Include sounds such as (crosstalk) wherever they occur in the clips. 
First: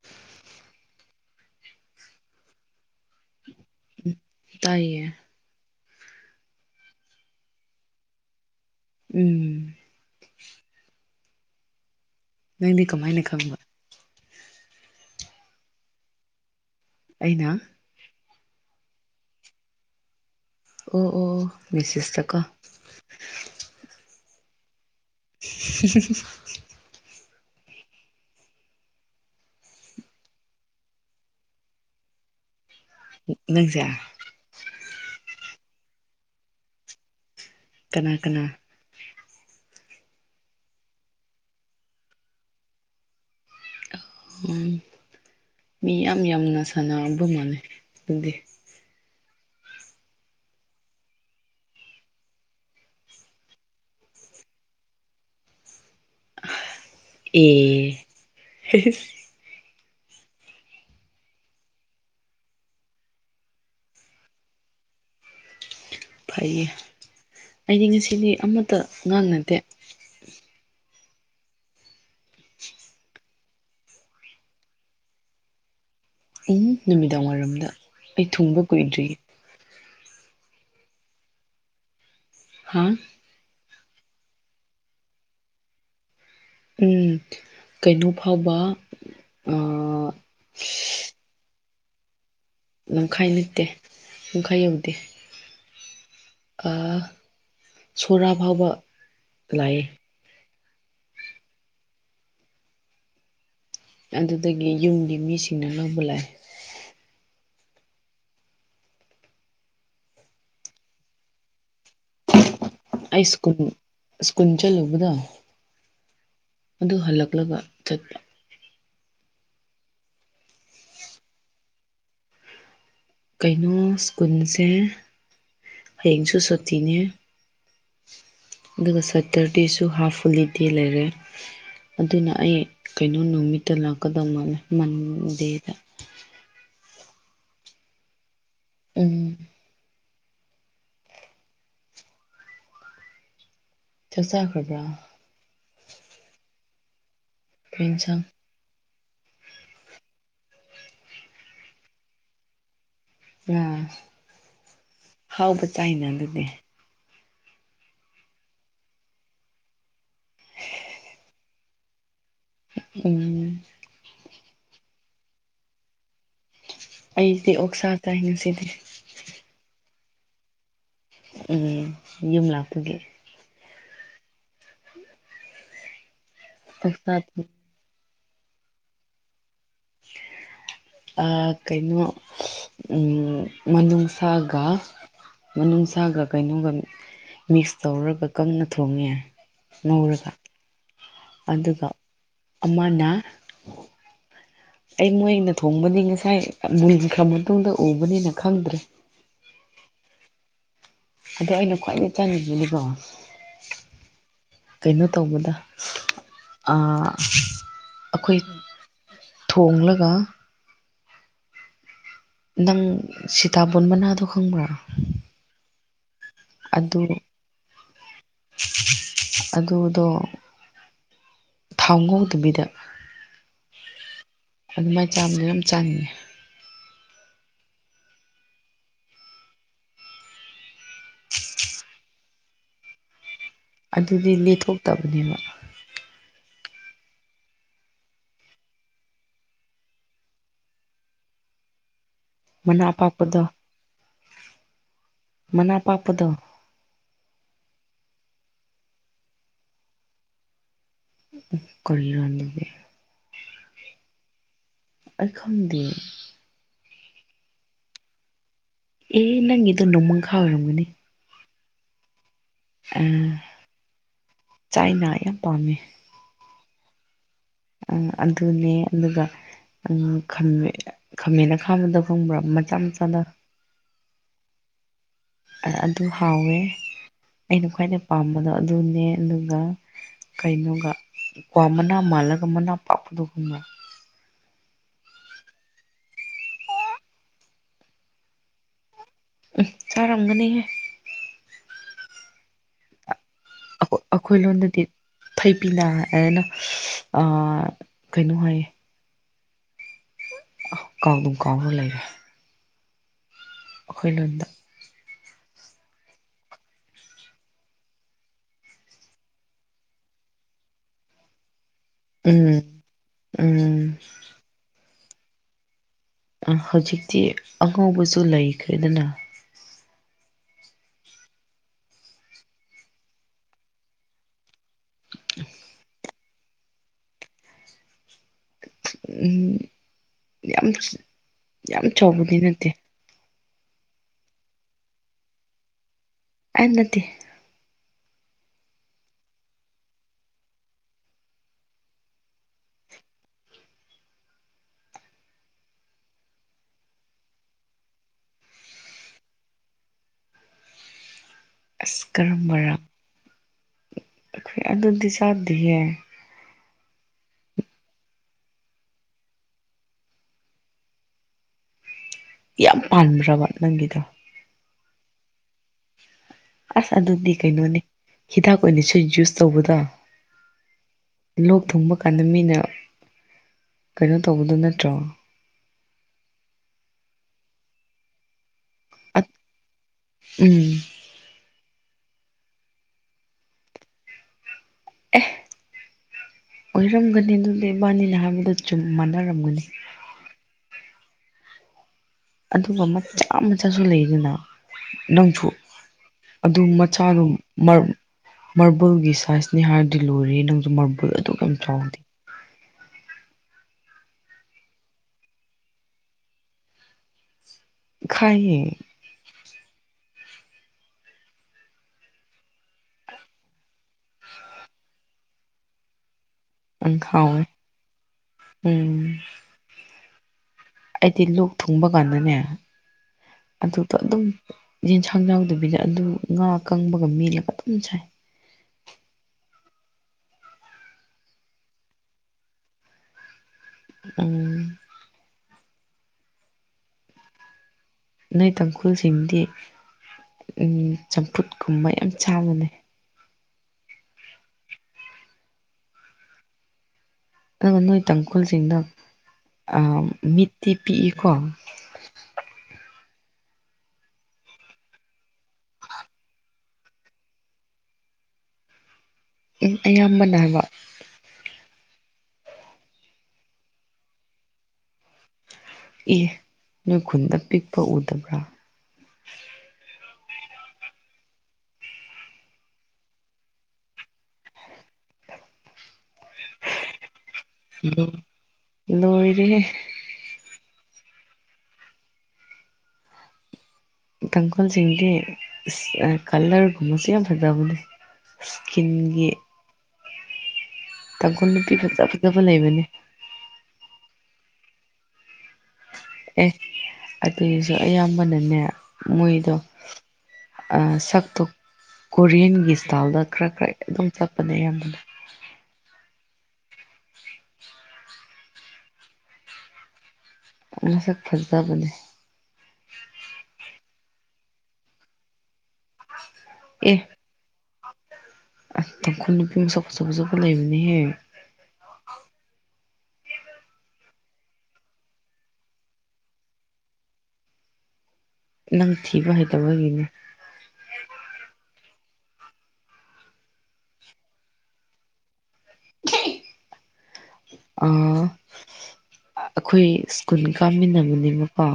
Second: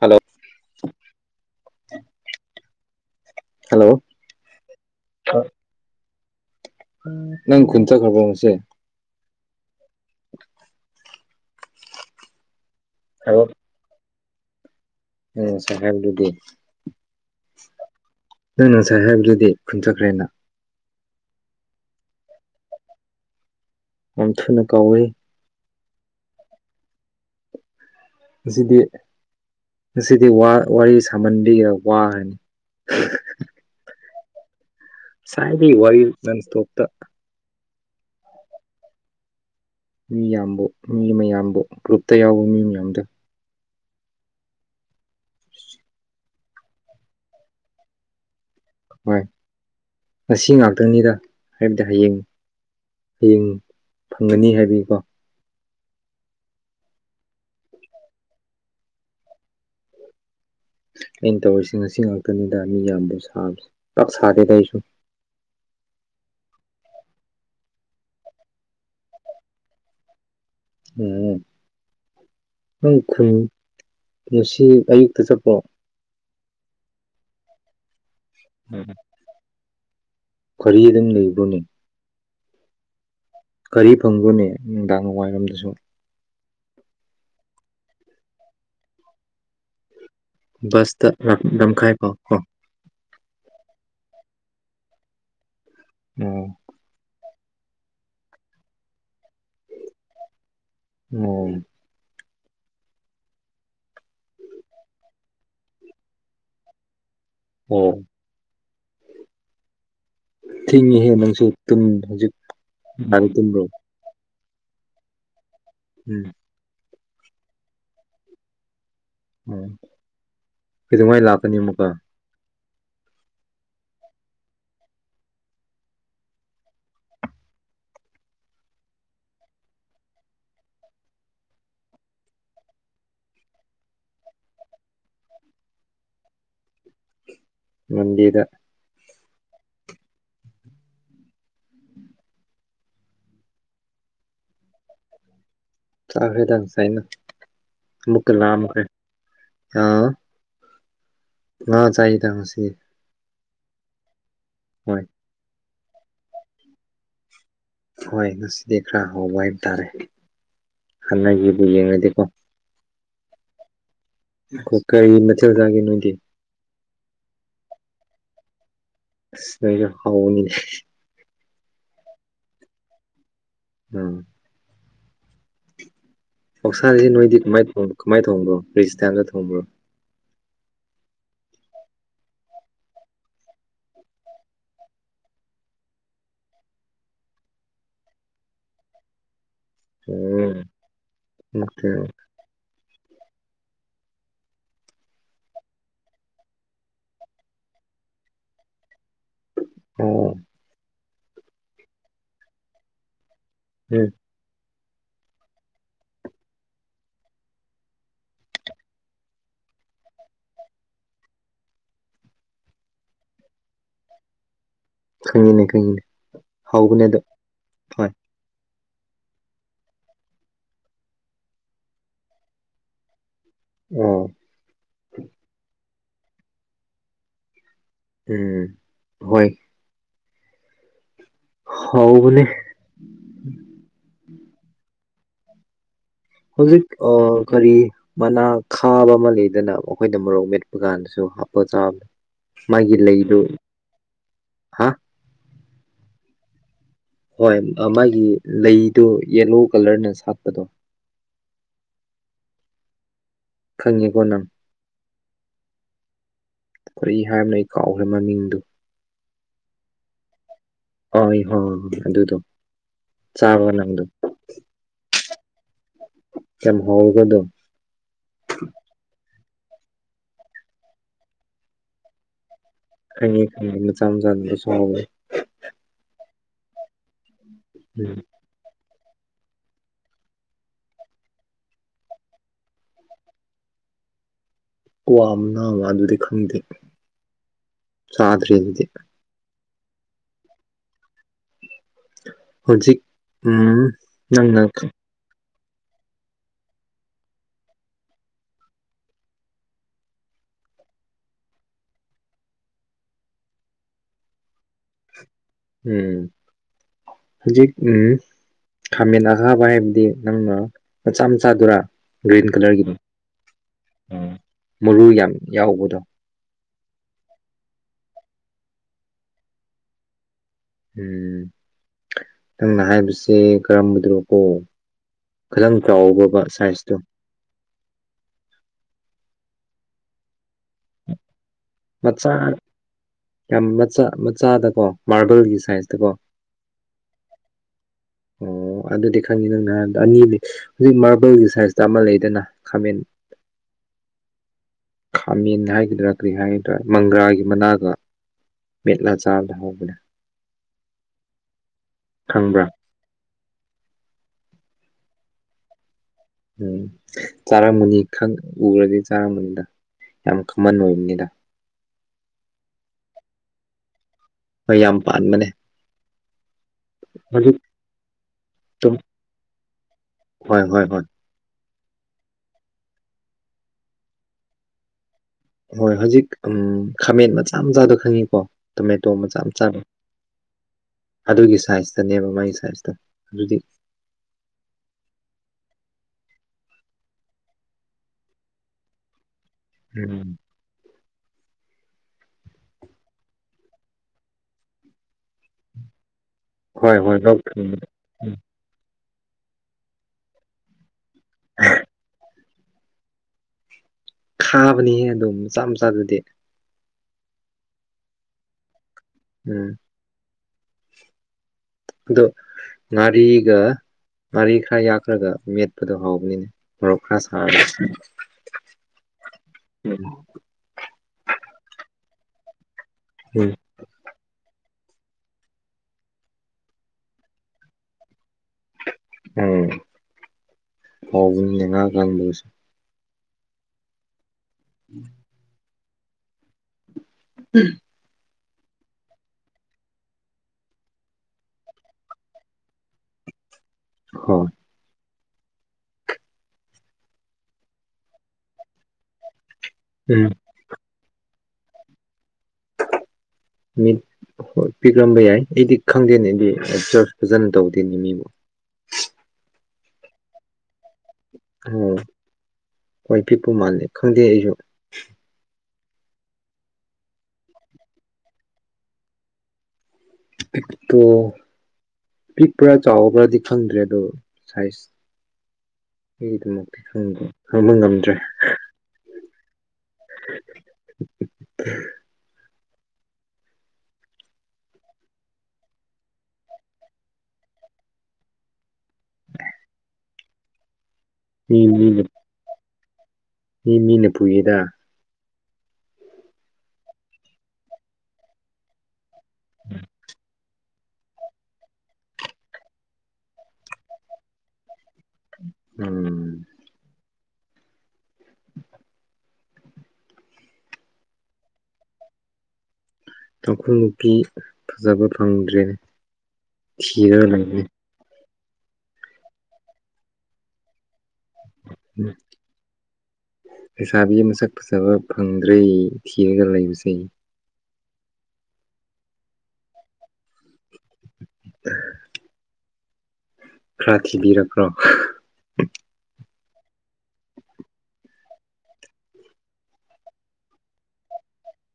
hello hello ꯇꯥꯏꯌꯦ ꯅꯪ ꯈꯨꯟ ꯆꯠꯈ꯭ꯔꯕꯣ ꯉꯁꯤ ꯎꯝ ꯅꯪꯗꯤ ꯀꯃꯥꯏꯅ ꯈꯪꯕ ꯅꯪ ꯉꯁꯥꯏ ꯍꯥꯏꯕꯗꯨꯗꯤ ꯑꯩꯅ ꯅꯪꯅ ꯉꯁꯥꯏ ꯍꯥꯏꯕꯗꯨꯗꯤ ꯈꯨꯟ ꯆꯠꯈ꯭ꯔꯦꯅ ꯑꯣ ꯑꯣ ꯃꯦꯁꯦꯁꯇꯀꯣ ꯌꯥꯝ ꯊꯨꯅ ꯀꯥꯎꯋꯦ (unintelligible) ꯉꯁꯤꯗꯤ ꯉꯁꯤꯗꯤ ꯋꯥꯔꯤ ꯁꯥꯃꯟꯕꯩꯒꯤꯔ ꯋꯥꯔꯅꯤ ꯅꯪꯖꯦ ꯉꯁꯥꯏꯗꯤ ꯋꯥꯔꯤ ꯅꯟ ꯁꯇꯣꯞꯇ ꯀꯅꯥ ꯀꯅꯥ ꯃꯤ ꯌꯥꯝꯕꯨ ꯃꯤ ꯃꯌꯥꯝꯕꯨ ꯒ꯭ꯔꯨꯞꯇ ꯌꯥꯎꯕ ꯃꯤ ꯃꯌꯥꯝꯗ ꯑꯣ ꯃꯤ ꯌꯥꯝ ꯌꯥꯝꯅ ꯁꯥꯟꯅꯔꯕ ꯃꯥꯜꯂꯦ ꯅꯪꯗꯤ ꯍꯣꯏ ꯉꯁꯤ ꯉꯥꯛꯇꯪꯅꯤꯗ ꯍꯥꯏꯕꯗꯤ ꯍꯌꯦꯡ ꯍꯌꯦꯡ ꯐꯪꯒꯅꯤ ꯍꯥꯏꯕꯒꯤꯀꯣ ꯑꯦ ꯑꯩꯅ ꯇꯧꯔꯤꯁꯤ ꯉꯁꯤ ꯉꯥꯛꯇꯅꯤꯗ ꯃꯤ ꯌꯥꯝꯕꯨ ꯁꯥꯕ ꯄꯥꯛ ꯁꯥꯗꯦꯗ ꯑꯩꯁꯨ (inaudible) ꯐꯩꯌꯦ ꯑꯩꯗꯤ ꯉꯁꯤꯗꯤ ꯑꯃꯠꯇ ꯉꯥꯡꯅꯗꯦ ꯎꯝ ꯅꯪ ꯈꯨꯟ ꯉꯁꯤ ꯑꯌꯨꯛꯇ ꯆꯠꯄ꯭ꯔꯣ ꯎꯝ ꯅꯨꯃꯤꯗꯥꯡ ꯋꯥꯏꯔꯝꯗ ꯑꯩ ꯊꯨꯡꯕ ꯀꯨꯏꯗ꯭ꯔꯤꯌꯦ ꯀꯔꯤ ꯑꯗꯨꯝ ꯂꯩꯕ꯭ꯔꯣꯅꯦ ꯍꯥꯥ ꯒꯥꯔꯤ ꯐꯪꯕ꯭ꯔꯣꯅꯦ ꯅꯨꯡꯗꯥꯡ ꯋꯥꯏꯔꯝꯗꯁꯨ ꯎꯝ ꯀꯩꯅꯣ ꯐꯥꯎꯕ ꯚꯁꯇ ꯂꯝꯈꯥꯏ ꯐꯥꯎ ꯂꯝꯈꯥꯏ ꯅꯠꯇꯦ ꯂꯝꯈꯥꯏ ꯌꯧꯗꯦ ꯎꯝ ꯑ ꯁꯣꯔꯥ ꯐꯥꯎꯕ ꯂꯥꯛꯑꯦ ꯑꯣ ꯑꯗꯨꯗꯒꯤ ꯌꯨꯝꯒꯤ ꯃꯤꯁꯤꯡꯅ ꯂꯧꯕ ꯂꯥꯛꯑꯦ ꯑꯣ ꯊꯦꯡꯉꯤꯍꯦ ꯅꯪꯁꯨꯨ ꯇꯨꯝ ꯍꯧꯖꯤꯛ ꯑꯩ ꯕꯥꯔꯣ ꯁ꯭ꯀꯨꯜ ꯇꯨꯝꯕ꯭ꯔꯣ ꯁ꯭ꯀꯨꯜ ꯆꯠꯂꯨꯕꯗꯣ ꯎꯝ ꯑꯗꯨ ꯍꯜꯂꯛꯂꯒ ꯆꯠꯄ ꯑꯥ ꯀꯩꯗꯧꯉꯩ ꯂꯥꯛꯀꯅꯤ ꯑꯃꯨꯛꯀ ꯀꯩꯅꯣ ꯁ꯭ꯀꯨꯜꯁꯦ ꯍꯌꯦꯡꯁꯨ ꯁꯨꯇꯤꯅꯦ ꯑꯗꯨꯒ ꯁꯇꯔꯗꯦꯁꯨ ꯍꯥꯐ ꯍꯣꯂꯤꯗꯦ ꯂꯩꯔꯦ ꯑꯗꯨꯅ ꯑꯩ ꯀꯩꯅꯣ ꯅꯨꯃꯤꯠꯇ ꯂꯥꯛꯀꯗꯧ ꯃꯥꯜꯂꯦ ꯃꯟꯗꯦꯗ ꯃꯟꯗꯦꯗ ꯎꯝ ꯆꯥꯛ ꯆꯥꯈ꯭ꯔꯕ꯭ꯔꯥ ꯆꯥꯈ꯭ꯔꯦꯗ ꯉꯁꯥꯏꯅ ꯀꯩ ꯏꯟꯁꯥꯡ ꯑꯃꯨꯛꯀꯥ ꯂꯥꯝꯈ꯭ꯔꯦ ꯑꯥ ꯉꯥ ꯆꯥꯏꯗ ꯉꯁꯤ ꯉꯥ ꯍꯣꯏ ꯑꯆꯥꯄꯣꯠ ꯆꯥꯏꯅ ꯑꯗꯨꯗꯤ ꯍꯣꯏ ꯉꯁꯤꯗꯤ ꯈꯔ ꯍꯥꯎꯕ ꯍꯥꯏꯕ ꯇꯥꯔꯦ ꯍꯥꯟꯅꯒꯤꯕꯨ ꯌꯦꯡꯉꯗꯤꯀꯣ ꯎꯝ ꯀꯩ ꯃꯊꯦꯜ ꯆꯥꯒꯦ ꯅꯣꯏꯗꯤ ꯑꯩꯗꯤ ꯑꯣꯛ ꯁꯥꯥ ꯆꯥꯏ ꯉꯥꯁꯤꯗꯤ ꯅꯪꯒꯤꯁꯨ ꯍꯥꯎꯕꯅꯤ ꯎꯝ ꯌꯨꯝ ꯂꯥꯛꯄꯒꯤ ꯑꯝ ꯑꯣꯛꯁꯥꯁꯤ ꯑꯣꯛꯁꯥ ꯅꯣꯏꯗꯤ ꯀꯃꯥꯏ ꯊꯣꯡꯕ꯭ꯔꯣ ꯀꯔꯤ ꯏꯁꯇꯥꯏꯜꯗ ꯊꯣꯡꯕ꯭ꯔꯣ ꯑ ꯀꯩꯅꯣ ꯑꯝ ꯃꯅꯨꯡꯅꯨꯡꯁꯥꯒ ꯃꯅꯨꯡꯁꯥꯒ ꯀꯩꯅꯣꯒ ꯃꯤꯛꯁ ꯇꯧꯔꯒ ꯀꯪꯅ ꯊꯣꯡꯉꯦ ꯉꯧꯔꯒ ꯎꯝ ꯑꯗꯨꯒ ꯑꯣꯀꯦ ꯑꯃꯅ (inaudible) ꯑꯩ ꯃꯣꯏꯅ ꯊꯣꯡꯕꯅꯤ ꯉꯁꯥꯏ ꯃꯨꯟꯈ꯭ꯔ ꯃꯇꯨꯡꯗ ꯎꯕꯅꯤꯅ ꯈꯪꯗ꯭ꯔꯦ ꯑꯣ ꯑꯗꯣ ꯑꯩꯅ ꯈ꯭ꯋꯥꯏꯗꯒꯤ ꯆꯥꯅꯤꯡꯈꯤꯕꯅꯤꯀꯣ ꯎꯝ ꯀꯩꯅꯣ ꯇꯧꯕꯗ ꯑ ꯑꯩꯈꯣꯏ ꯊꯣꯡꯂꯒ ꯅꯪ ꯁꯤꯇꯥꯕꯣꯟ ꯃꯅꯥꯗꯣ ꯈꯪꯕ꯭ꯔꯥ ꯈꯪꯉꯤꯅꯦ ꯈꯪꯉꯤꯅꯦ ꯑꯗꯨ ꯍꯥꯎꯕꯅꯦ ꯑꯗꯣ ꯍꯣꯏ ꯑꯗꯨꯗꯣ ꯊꯥꯎ ꯉꯧꯗꯕꯤꯗ ꯑꯣ ꯑꯗꯨꯃꯥꯏꯅ ꯆꯥꯕꯗꯣ ꯌꯥꯝ ꯆꯥꯅꯤꯡꯉꯦ ꯎꯝ ꯍꯣꯏ ꯍꯥꯎꯕꯅꯦ ꯑꯗꯨꯗꯤ ꯂꯦꯊꯣꯛꯇꯕꯅꯦꯕ ꯍꯧꯖꯤꯛ ꯑ ꯀꯔꯤ ꯃꯅꯥ ꯈꯥꯕ ꯑꯃ ꯂꯩꯗꯅ ꯑꯩꯈꯣꯏꯅ ꯃꯣꯔꯣꯛ ꯃꯦꯠꯄ ꯀꯥꯟꯗꯁꯨ ꯍꯥꯄ ꯆꯥꯕ ꯃꯅꯥ ꯃꯥꯒꯤ ꯂꯩꯗꯣ ꯑꯄꯥꯛꯄꯗꯣ ꯍꯥ ꯃꯅꯥ ꯄꯥꯛꯄꯗ ꯍꯣꯏ ꯃꯃꯥꯢꯒꯤ ꯂꯩꯗꯣ ꯌꯦꯂꯣ ꯀꯂ꯭ꯔꯅ ꯁꯥꯠꯄꯗꯣ ꯑꯝ ꯀꯨꯢꯔꯅꯤꯡꯗꯦ ꯈꯪꯉꯤꯕꯣ ꯅꯪ ꯑꯩ ꯈꯪꯗ꯭ꯔꯦ ꯀꯔꯤ ꯍꯥꯏꯕꯅ ꯑꯩ ꯀꯥꯎꯒ꯭ꯔꯦ ꯃꯃꯤꯡꯗꯨ ꯑꯦ ꯅꯪꯒꯤ ꯇ ꯅꯣꯡꯃꯪ ꯈꯥ ꯑꯣꯏꯔꯝꯒꯅꯤ ꯑ ꯑꯗꯨꯗꯣ ꯑ ꯆꯥꯕ ꯅꯪꯗꯣ ꯆꯥꯏꯅ ꯑꯩ ꯌꯥꯝ ꯄꯥꯝꯃꯦ ꯀꯥꯌꯥꯝ ꯍꯥꯎꯔꯕ ꯑꯗꯣ ꯑ ꯑꯗꯨꯅꯦ ꯑꯗꯨꯒ ꯈꯝꯃꯦ ꯈꯥꯃꯦꯟ ꯑꯈꯥꯕꯤꯗꯣ ꯈꯪꯕ꯭ꯔꯣ ꯃꯜ ꯈꯪꯉꯦ ꯈꯉꯦꯟ ꯃꯆꯥ ꯃꯆꯥꯗꯨꯁꯨ ꯍꯥꯎꯕꯅꯤ ꯑ ꯑꯗꯨ ꯍꯥꯎꯋꯦ ꯑꯩꯅ ꯈ꯭ꯋꯥꯏꯗꯩ ꯎꯝ ꯄꯥꯝꯕꯗꯣ ꯑꯗꯨꯅꯦ ꯑꯗꯨꯒ ꯀꯩꯅꯣꯒ ꯀ꯭ꯋꯥ ꯃꯅꯥ ꯃꯥꯜꯂꯒ ꯃꯅꯥ ꯄꯥꯛꯄꯗꯨꯒꯨꯝꯕ ꯀ꯭ꯋꯥ ꯃꯅ ꯃꯥꯟꯕꯗꯤ ꯈꯪꯗꯦ ꯆꯥꯗ꯭ꯔꯔꯤ ꯎꯝ ꯆꯥꯔꯝꯒꯅꯤꯍꯦ ꯍꯧꯖꯤꯛ ꯎꯝ ꯑꯩꯈꯣꯏ ꯅꯪꯅ ꯂꯣꯟꯗꯗꯤ ꯊꯩꯕꯤꯅꯥ ꯍꯥꯏꯅ ꯑꯥ ꯀꯩꯅꯣ ꯍꯥꯏꯌꯦ ꯑ ꯀꯥꯎꯗꯨꯝ ꯀꯥꯎꯋꯦ ꯂꯩꯔ ꯑꯩꯈꯣꯏ ꯂꯣꯟꯗ ꯎꯝ ꯍꯧꯖꯤꯛ ꯎꯝ ꯈꯥꯃꯦꯟ ꯑꯈꯥꯕ ꯍꯥꯏꯕꯗꯤ ꯅꯪꯅ ꯃꯆꯥ ꯃꯆꯥꯗꯨꯔꯥ ꯒ꯭ꯔꯤꯟ ꯎꯝ ꯀꯂꯔꯒꯤꯗꯣ ꯎꯝ ꯎꯝ ꯃꯔꯨ ꯌꯥꯝ ꯌꯥꯎꯕꯗꯣ ꯍꯧꯖꯤꯛꯇꯤ ꯑꯉꯧꯕꯁꯨ ꯂꯩꯈ꯭ꯔꯦꯗꯅ ꯎꯝ ꯅꯪꯅ ꯍꯥꯏꯕꯁꯤ ꯀꯔꯝꯕꯗꯨꯔꯀꯣ ꯈꯤꯇꯪ ꯆꯥꯎꯕꯕ ꯁꯥꯏꯖꯇꯣ ꯎꯝ ꯌꯥꯝ ꯌꯥꯝ ꯃꯆꯥ ꯆꯥꯎꯕꯗꯤ ꯅꯠꯇꯦ ꯌꯥꯝ ꯃꯆꯥ ꯃꯆꯥꯗꯀꯣ ꯃꯥꯔꯕꯜꯒꯤ ꯁꯥꯏꯖꯇ ꯀꯣ ꯑ ꯅꯠꯇꯦ (inaudible) ꯑꯣ ꯑꯗꯨꯗꯤ ꯈꯪꯅꯤꯅꯪ ꯅꯍꯥꯟꯗꯣ ꯑꯅꯤꯗꯤ ꯍꯧꯖꯤꯛ ꯃꯥꯔꯕꯜꯒꯤ ꯁꯥꯏꯖꯇ ꯑꯃ ꯂꯩꯗꯅ ꯈꯥꯃꯦꯟ (inaudible) ꯈꯥꯃꯦꯟ ꯍꯥꯏꯒꯗ꯭ꯔꯥ ꯀꯔꯤ ꯍꯥꯏꯒꯗ꯭ꯔꯥ ꯃꯪꯒ꯭ꯔꯥꯒꯤ ꯃꯅꯥꯒ ꯃꯦꯠꯂꯥ ꯆꯥꯕ ꯍꯥꯎꯕꯅꯦ ꯑꯁ ꯀꯔꯝꯕꯔꯥ ꯑꯩꯈꯣꯏ ꯑꯗꯨꯗꯤ ꯆꯥꯗꯤꯌꯦ ꯎꯝ ꯆꯥꯔꯥꯃꯅꯤ ꯈꯪ ꯎꯔꯗꯤ ꯆꯥꯔꯝꯃꯅꯤꯗ ꯌꯥꯝ ꯊꯨꯃꯟ ꯑꯣꯏꯕꯅꯤꯗ ꯌꯥꯝ ꯄꯥꯟꯕ꯭ꯔꯥꯕ ꯅꯪꯒꯤꯗꯣ ꯍꯣꯏ ꯌꯥꯝ ꯄꯥꯟꯕꯅꯦ ꯑꯁ ꯑꯗꯨꯗꯤ ꯍꯧꯖꯤꯛꯇꯣ ꯀꯩꯅꯣꯅꯦ ꯍꯤꯗꯥꯛ ꯑꯣꯏꯅ ꯁꯨ ꯖꯨꯁ ꯇꯧꯕꯗ ꯍ ꯍꯣꯏ ꯍꯣꯏ ꯊꯨꯡꯕ ꯀꯥꯟꯗ ꯃꯤꯅ ꯀꯩꯅꯣ ꯇꯧꯕꯗꯨ ꯅꯠꯇ꯭ꯔꯣ ꯍꯣꯏ ꯍꯧꯖꯤꯛ ꯑꯝ ꯈꯥꯃꯦꯟ ꯃꯆꯥ ꯃꯆꯥꯗꯣ ꯈꯪꯉꯤꯀꯣ ꯇꯣꯃꯦꯇꯣ ꯃꯆꯥ ꯃꯆꯥꯗꯣ ꯎꯝ ꯑꯗꯨꯒꯤ ꯁꯥꯏꯖ ꯆꯅꯦꯕ ꯃꯥꯒꯤ ꯁꯥꯏꯁꯇꯣ ꯑꯗꯨꯗꯤ ꯑꯣꯏꯔꯝꯒꯅꯤ ꯑꯗꯨꯗꯤ ꯃꯥꯅꯤ ꯍꯥꯏꯕꯗꯨ ꯆꯨꯝ ꯃꯥꯟꯅꯔꯝꯒꯅꯤ ꯎꯝ ꯑꯗꯨꯒ ꯃꯆꯥ ꯃꯆꯥꯁꯨ ꯂꯩꯗꯅ ꯅꯪꯁꯨ ꯑꯗꯨ ꯍꯣꯏ ꯍꯣꯏ ꯃꯆꯥꯗꯨ ꯂꯣꯛ ꯊꯨꯡꯕꯗꯣ ꯎꯝ ꯃꯥꯔꯕꯜꯒꯤ ꯁꯥꯏꯖꯅꯦ ꯍꯥꯏꯔꯗꯤ ꯂꯣꯏꯔꯦ ꯅꯪꯁꯨ ꯃꯥꯕꯨꯜ ꯑꯗꯨ ꯀꯩ ꯆꯥꯎꯗꯦ ꯈꯥꯕꯅꯤꯍꯦ ꯑꯗꯨꯝ ꯃꯆꯥ ꯃꯆꯥꯗꯨꯗꯤ ꯈꯥꯏꯌꯦ ꯎꯝ ꯑꯗꯣ ꯉꯥꯔꯤꯒ ꯉꯥꯔꯤ ꯈꯔ ꯌꯥꯛꯈ꯭ꯔꯒ ꯃꯦꯠꯄꯗꯣ ꯍꯥꯎꯕꯅꯤꯅꯦ ꯃꯣꯔꯣꯛ ꯅꯪ ꯈ꯭ꯔ ꯍꯥꯎꯋꯦ ꯁꯥꯔ ꯎꯝ ꯎꯝ ꯑꯩꯗꯤ ꯂꯣꯛ ꯊꯨꯡꯕ ꯀꯥꯟꯗꯅꯦ ꯎꯝ ꯑꯗꯨꯗꯣ ꯑꯗꯨꯝ ꯌꯦꯟꯁꯥꯡ ꯌꯥꯎꯗꯕꯤꯗ ꯑꯗꯨ ꯉꯥ ꯀꯪꯕꯒ ꯃꯦꯠꯂꯒ ꯑꯗꯨꯝ ꯆꯥꯏ ꯑꯣ ꯍꯥꯎꯕꯅꯤꯅꯦ ꯉꯥ ꯑꯀꯪꯕꯗꯨꯁꯨ ꯎꯝ (inaudible) ꯎꯝ ꯅꯣꯏ ꯇꯥꯡꯈꯨꯜꯁꯤꯡꯗꯤ ꯎꯝ ꯆꯝꯐꯨꯠ ꯀꯨꯝꯕ ꯌꯥꯝ ꯆꯥꯕꯅꯦ ꯍꯣꯏ ꯑ ꯅꯣꯏ ꯇꯥꯡꯈꯨꯜꯁꯤꯡꯗꯣ ꯎꯝ ꯃꯤꯠꯇꯤ ꯄꯤꯛꯏꯀꯣ (inaudible) ꯃꯤꯠ ꯍꯣꯏ ꯄꯤꯛꯑꯝꯕ ꯌꯥꯏ ꯑꯩꯗꯤ ꯈꯪꯗꯦꯅꯦ ꯑꯩꯗꯤ ꯖꯁ ꯐꯖꯅ ꯇꯧꯗꯦꯅꯦ ꯃꯤꯕꯨ (inaudible) ꯎꯝ ꯑꯌꯥꯝꯕꯅ ꯍꯥꯏꯕ ꯑꯣ ꯍꯣꯏ ꯄꯤꯛꯄ ꯃꯥꯜꯂꯦ ꯈꯪꯗꯦ ꯑꯩꯁꯨ ꯑꯦ ꯅꯣꯏ ꯈꯨꯟꯗ ꯄꯤꯛꯄ ꯎꯗꯕ꯭ꯔꯥ ꯄꯤꯛꯇꯣ ꯄꯤꯛꯄ꯭ꯔꯥ ꯆꯥꯎꯕ꯭ꯔꯥꯗꯤ ꯈꯪꯗ꯭ꯔꯦꯗꯣ ꯁꯥꯏꯖ (unintelligible) ꯉꯝꯗ꯭ꯔꯦ ꯂꯣꯏꯔꯦꯍꯦ (inaudible) ꯇꯥꯡꯈꯨꯜꯁꯤꯡꯗꯤ ꯑꯁ ꯀꯜꯂ꯭ꯔꯒꯨꯝꯕꯁꯤ ꯌꯥꯝ ꯍꯥꯔꯥꯎꯅꯤ ꯏꯁꯀꯤꯟꯒꯤ ꯇꯥꯡꯈꯨꯜ ꯃꯤ ꯅꯨꯄꯤ ꯃꯤꯅ ꯐꯖ ꯐꯖꯕ ꯂꯩꯕꯅꯦ ꯃꯤ ꯃꯤꯅ ꯄꯨꯌꯦꯗ ꯑꯦ ꯑꯗꯨꯑꯣꯏꯖꯨ ꯑꯌꯥꯝꯕꯅꯅꯦ ꯃꯣꯏꯗꯣ ꯑ ꯁꯛꯇꯣ ꯀꯣꯔꯤꯌꯟꯒꯤ ꯏꯁꯇꯥꯏꯜꯗ ꯈꯔ ꯈꯔ ꯑꯗꯨꯝ ꯆꯠꯄꯅꯦ ꯑꯌꯥꯝꯕꯅ ꯎꯝ ꯃꯁꯛ ꯐꯖꯕꯅꯦ ꯇꯥꯡꯈꯨꯜꯅꯨꯄꯤ ꯐꯖꯕ ꯐꯪꯗ꯭ꯔꯦꯅꯦ ꯑꯦ ꯊꯤꯔꯒ ꯂꯩꯔꯦ ꯑꯁ ꯇꯥꯡꯈꯨꯜ ꯅꯨꯄꯤ ꯃꯁꯛ ꯐꯖꯐꯖꯕ ꯂꯩꯕꯅꯦꯍꯦ ꯎꯝ ꯂꯩꯩꯁꯥꯕꯤ ꯃꯁꯛ ꯐꯖꯕ ꯐꯪꯗ꯭ꯔꯦ ꯊꯤꯔꯒ ꯂꯩꯕꯁꯦ ꯅꯪ ꯊꯤꯕ ꯍꯩꯇꯕꯒꯤꯅꯦ (unintelligible) ꯈꯔ ꯊꯤꯕꯤꯔꯛꯈ꯭ꯔꯣ (inaudible) ꯑ ꯑꯩꯈꯣꯏ ꯁ꯭ꯀꯨꯜ ꯀꯥꯃꯤꯟꯅꯕꯅꯦꯕꯀꯣ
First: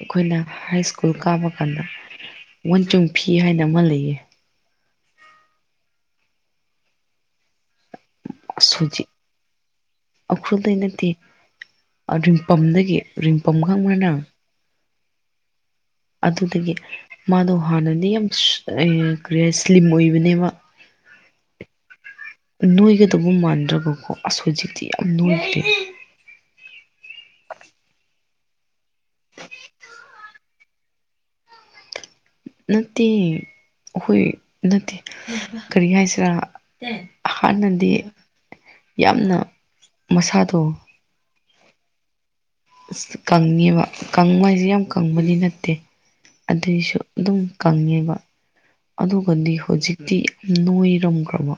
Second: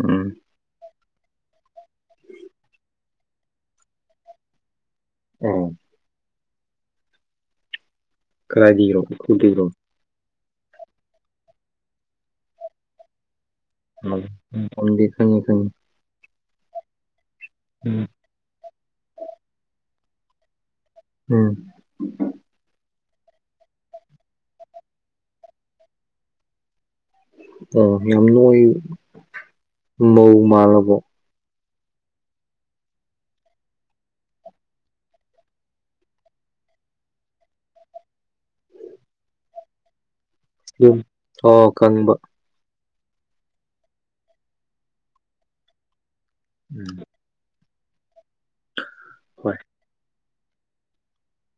ꯎꯝ ꯍꯥꯏꯁ꯭ꯀꯨꯜ ꯁ꯭ꯀꯨꯜ ꯀꯥꯕ ꯀꯥꯟꯗ ꯋꯥꯟꯆꯨꯡ ꯐꯤ ꯍꯥꯏꯅ ꯑꯃ ꯂꯩꯌꯦ ꯑꯣ ꯑꯁ ꯀꯥꯏꯗꯩꯔꯣ ꯍꯧꯖꯤꯛ ꯎ꯭ꯔꯈꯨꯜꯗꯩꯔꯣ ꯎꯈ꯭ꯔꯨꯜꯗꯩ ꯅꯠꯇꯦ ꯔꯤꯡꯄꯝꯗꯒꯤ ꯔꯤꯡ ꯗꯤ ꯈꯪꯉꯦ ꯈꯪꯉꯦ ꯑꯗꯨꯗꯒꯤ ꯃꯥꯗꯣ ꯎꯝ ꯍꯥꯟꯅꯗꯤ ꯌꯥꯝ ꯀꯔꯤ ꯍꯥꯏ ꯁ꯭ꯂꯤꯝ ꯑꯣꯏꯕꯅꯦꯕ ꯎꯝ ꯑꯗꯨꯕꯨ ꯃꯥꯟꯗ꯭ꯔꯕꯀꯣ ꯑꯁ ꯍꯧꯖꯤꯛꯇꯤ ꯌꯥꯝ ꯅꯣꯏꯈ꯭ꯔꯦ ꯌꯥꯝꯅꯣꯏ (unintelligible) ꯃꯧ ꯃꯥꯂꯕꯣ ꯅꯠꯇꯦ ꯑꯩꯈꯣꯏ ꯅꯠꯇꯦ ꯀꯔꯤ ꯍꯥꯏꯁꯤꯔꯥ ꯍꯥꯟꯅꯗꯤ ꯌꯥꯝꯅ ꯃꯁꯥꯗꯣ ꯌꯨꯝ ꯑꯣ ꯀꯪꯕ ꯀꯪꯉꯦꯕ ꯀꯪꯕ ꯍꯥꯏꯁꯦ ꯌꯥꯝ ꯀꯪꯕꯗꯤ ꯅꯠꯇꯦ ꯑꯗꯨꯏꯁꯨ ꯎꯝ ꯑꯗꯨꯝ ꯀꯪꯉꯦꯕ ꯑꯗꯨꯒꯗꯤ ꯍꯣꯏ ꯍꯧꯖꯤꯛꯇꯤ ꯌꯥꯝ ꯅꯣꯏꯔꯝꯈ꯭ꯔꯕ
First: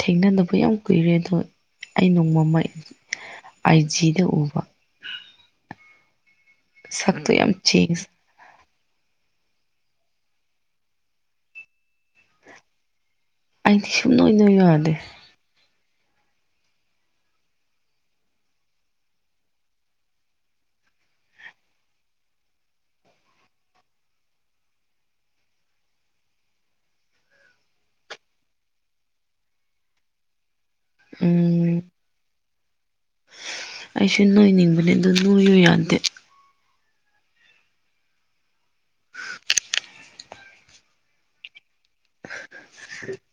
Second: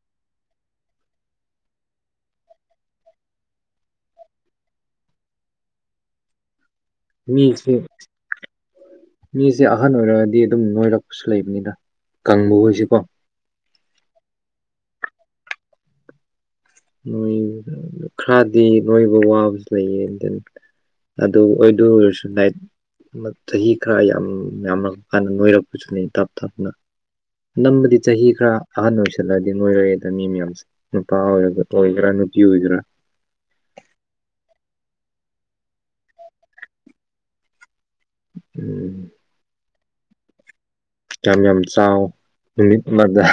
ꯊꯦꯡꯅꯗꯕ ꯌꯥꯝ ꯀꯨꯏꯔꯦ ꯑꯗꯣ ꯑꯩ ꯅꯣꯡꯃ ꯑꯏꯖꯤꯗ ꯎꯕ ꯁꯛꯇꯣ ꯌꯥꯝ ꯃꯤꯁꯦ ꯆꯦꯟꯖ ꯃꯤꯁꯦ ꯑꯍꯟ ꯑꯣꯏꯔꯒꯗꯤ ꯑꯗꯨꯝ ꯅꯣꯏꯔꯛꯄꯁꯨ ꯂꯩꯕꯅꯤꯗ ꯀꯪꯕ ꯑꯣꯏꯁꯤꯀꯣ ꯑꯩꯗꯤ ꯁꯛꯅꯣꯏ ꯅꯣꯏꯌꯨ ꯌꯥꯗꯦ ꯎꯝ ꯈꯔꯗꯤ ꯅꯣꯏꯕ ꯋꯥꯕꯁꯨ ꯂꯩꯌꯦ ꯗꯦꯟ ꯑꯗꯨ ꯑꯣꯏꯔꯁꯨ ꯂꯥꯠꯏ ꯆꯍꯤ ꯈꯔ ꯌꯥꯝ ꯌꯥꯝꯃꯛ ꯑꯀꯥꯟꯗ ꯅꯣꯏꯔꯛꯄꯁꯨꯂꯩ ꯇꯞ ꯇꯞꯅ ꯅꯝꯕꯗꯤ ꯆꯍꯤ ꯈꯔ ꯑꯍꯟ ꯑꯣꯏꯁꯜꯂ ꯑꯗꯤ ꯅꯣꯏꯔꯛ ꯑꯦꯗ ꯃꯤ ꯑꯌꯥꯝꯕꯁꯦ ꯅꯨꯄꯥ ꯑꯣꯏꯔ ꯎꯝ ꯑꯣꯏꯒꯦꯔꯥ ꯅꯨꯄꯤ ꯑꯣꯏꯒꯦꯔꯥ ꯑꯩꯁꯨ ꯅꯣꯏꯅꯤꯡꯕꯅꯦ ꯑꯗꯨ ꯅꯣꯏꯌꯨ ꯌꯥꯗꯦ ꯎꯝ ꯌꯥꯝ ꯌꯥꯝ ꯆꯥꯎ ꯅꯨꯃꯤꯠ ꯑꯃꯗ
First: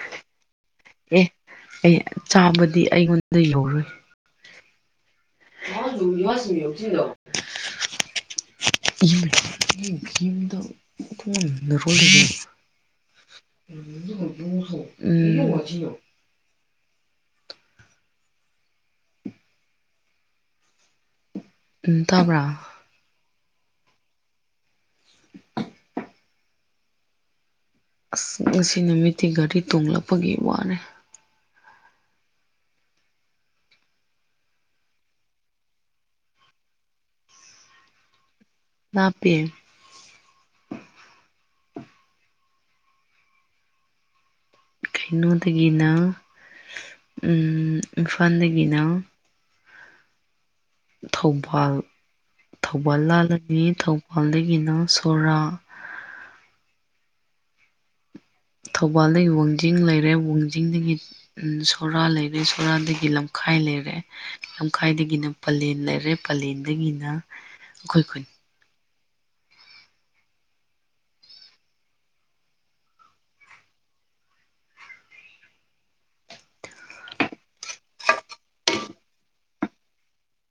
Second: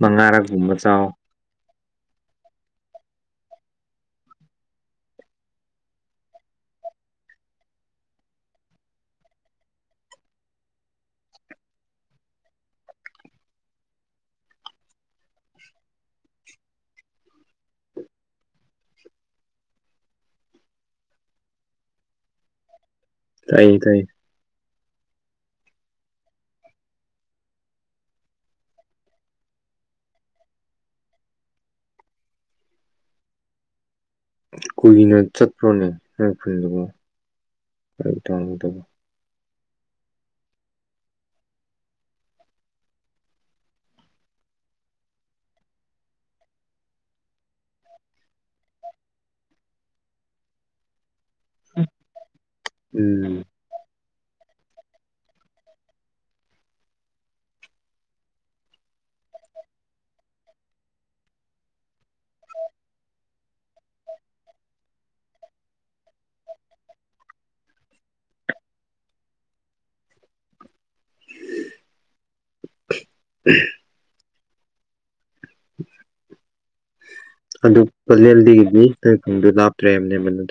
ꯃꯉꯥꯔꯛꯒꯨꯝꯕ ꯆꯥꯎ ꯑꯦ ꯑꯩ ꯆꯥꯕꯗꯤ ꯑꯩꯉꯣꯟꯗ ꯌꯧꯔꯣꯏ (unintelligible) (inaudible) (unintelligible) ꯎꯝ ꯎꯝ ꯇꯥꯕ꯭ꯔꯥ ꯇꯥꯏꯌꯦ ꯇꯥꯏꯌꯦ ꯑꯁ ꯉꯁꯤ ꯅꯨꯃꯤꯠꯇꯤ ꯒꯥꯔꯤ ꯇꯣꯡꯂꯛꯄꯒꯤ ꯋꯥꯔꯦ ꯀꯨꯏꯅ ꯆꯠꯄ꯭ꯔꯣꯅꯦ ꯅꯣꯏ ꯈꯨꯜꯗꯨꯕꯨ ꯂꯥꯞꯄꯦ ꯀꯩꯅꯣꯗꯒꯤꯅ ꯏꯝꯐꯥꯜꯗꯒꯤꯅ ꯊꯧꯕꯥꯜ ꯊꯧꯕꯥꯜ ꯎꯝ ꯂꯥꯜꯂꯅꯤ ꯑꯗꯨꯗꯒꯤꯅ ꯁꯣꯔꯥ ꯊꯧꯕꯥꯜꯗꯒꯤ ꯋꯥꯡꯖꯤꯡ ꯂꯩꯔꯦ ꯋꯥꯡꯖꯤꯡꯗꯒꯤ ꯁꯣꯔꯥ ꯂꯩꯔꯦ ꯁꯣꯔꯥꯗꯒꯤ ꯂꯝꯈꯥꯏ ꯂꯝꯈꯥꯏ ꯂꯩꯔꯦ ꯂꯝꯈꯥꯏꯗꯒꯤꯅ ꯄꯂꯦꯟ ꯂꯩꯔꯦ ꯄꯂꯦꯟꯗꯒꯤꯅ ꯑꯩꯈꯣꯏ ꯈꯨꯟ (unintelligible) (inaudible) ꯑꯗꯨ ꯄꯂꯦꯜꯗꯒꯤꯗꯤ ꯇꯔꯦꯠ ꯈꯨꯟꯗꯣ ꯂꯥꯞꯇ꯭ꯔꯦ ꯍꯥꯏꯕꯅꯦ ꯅꯣꯏꯗ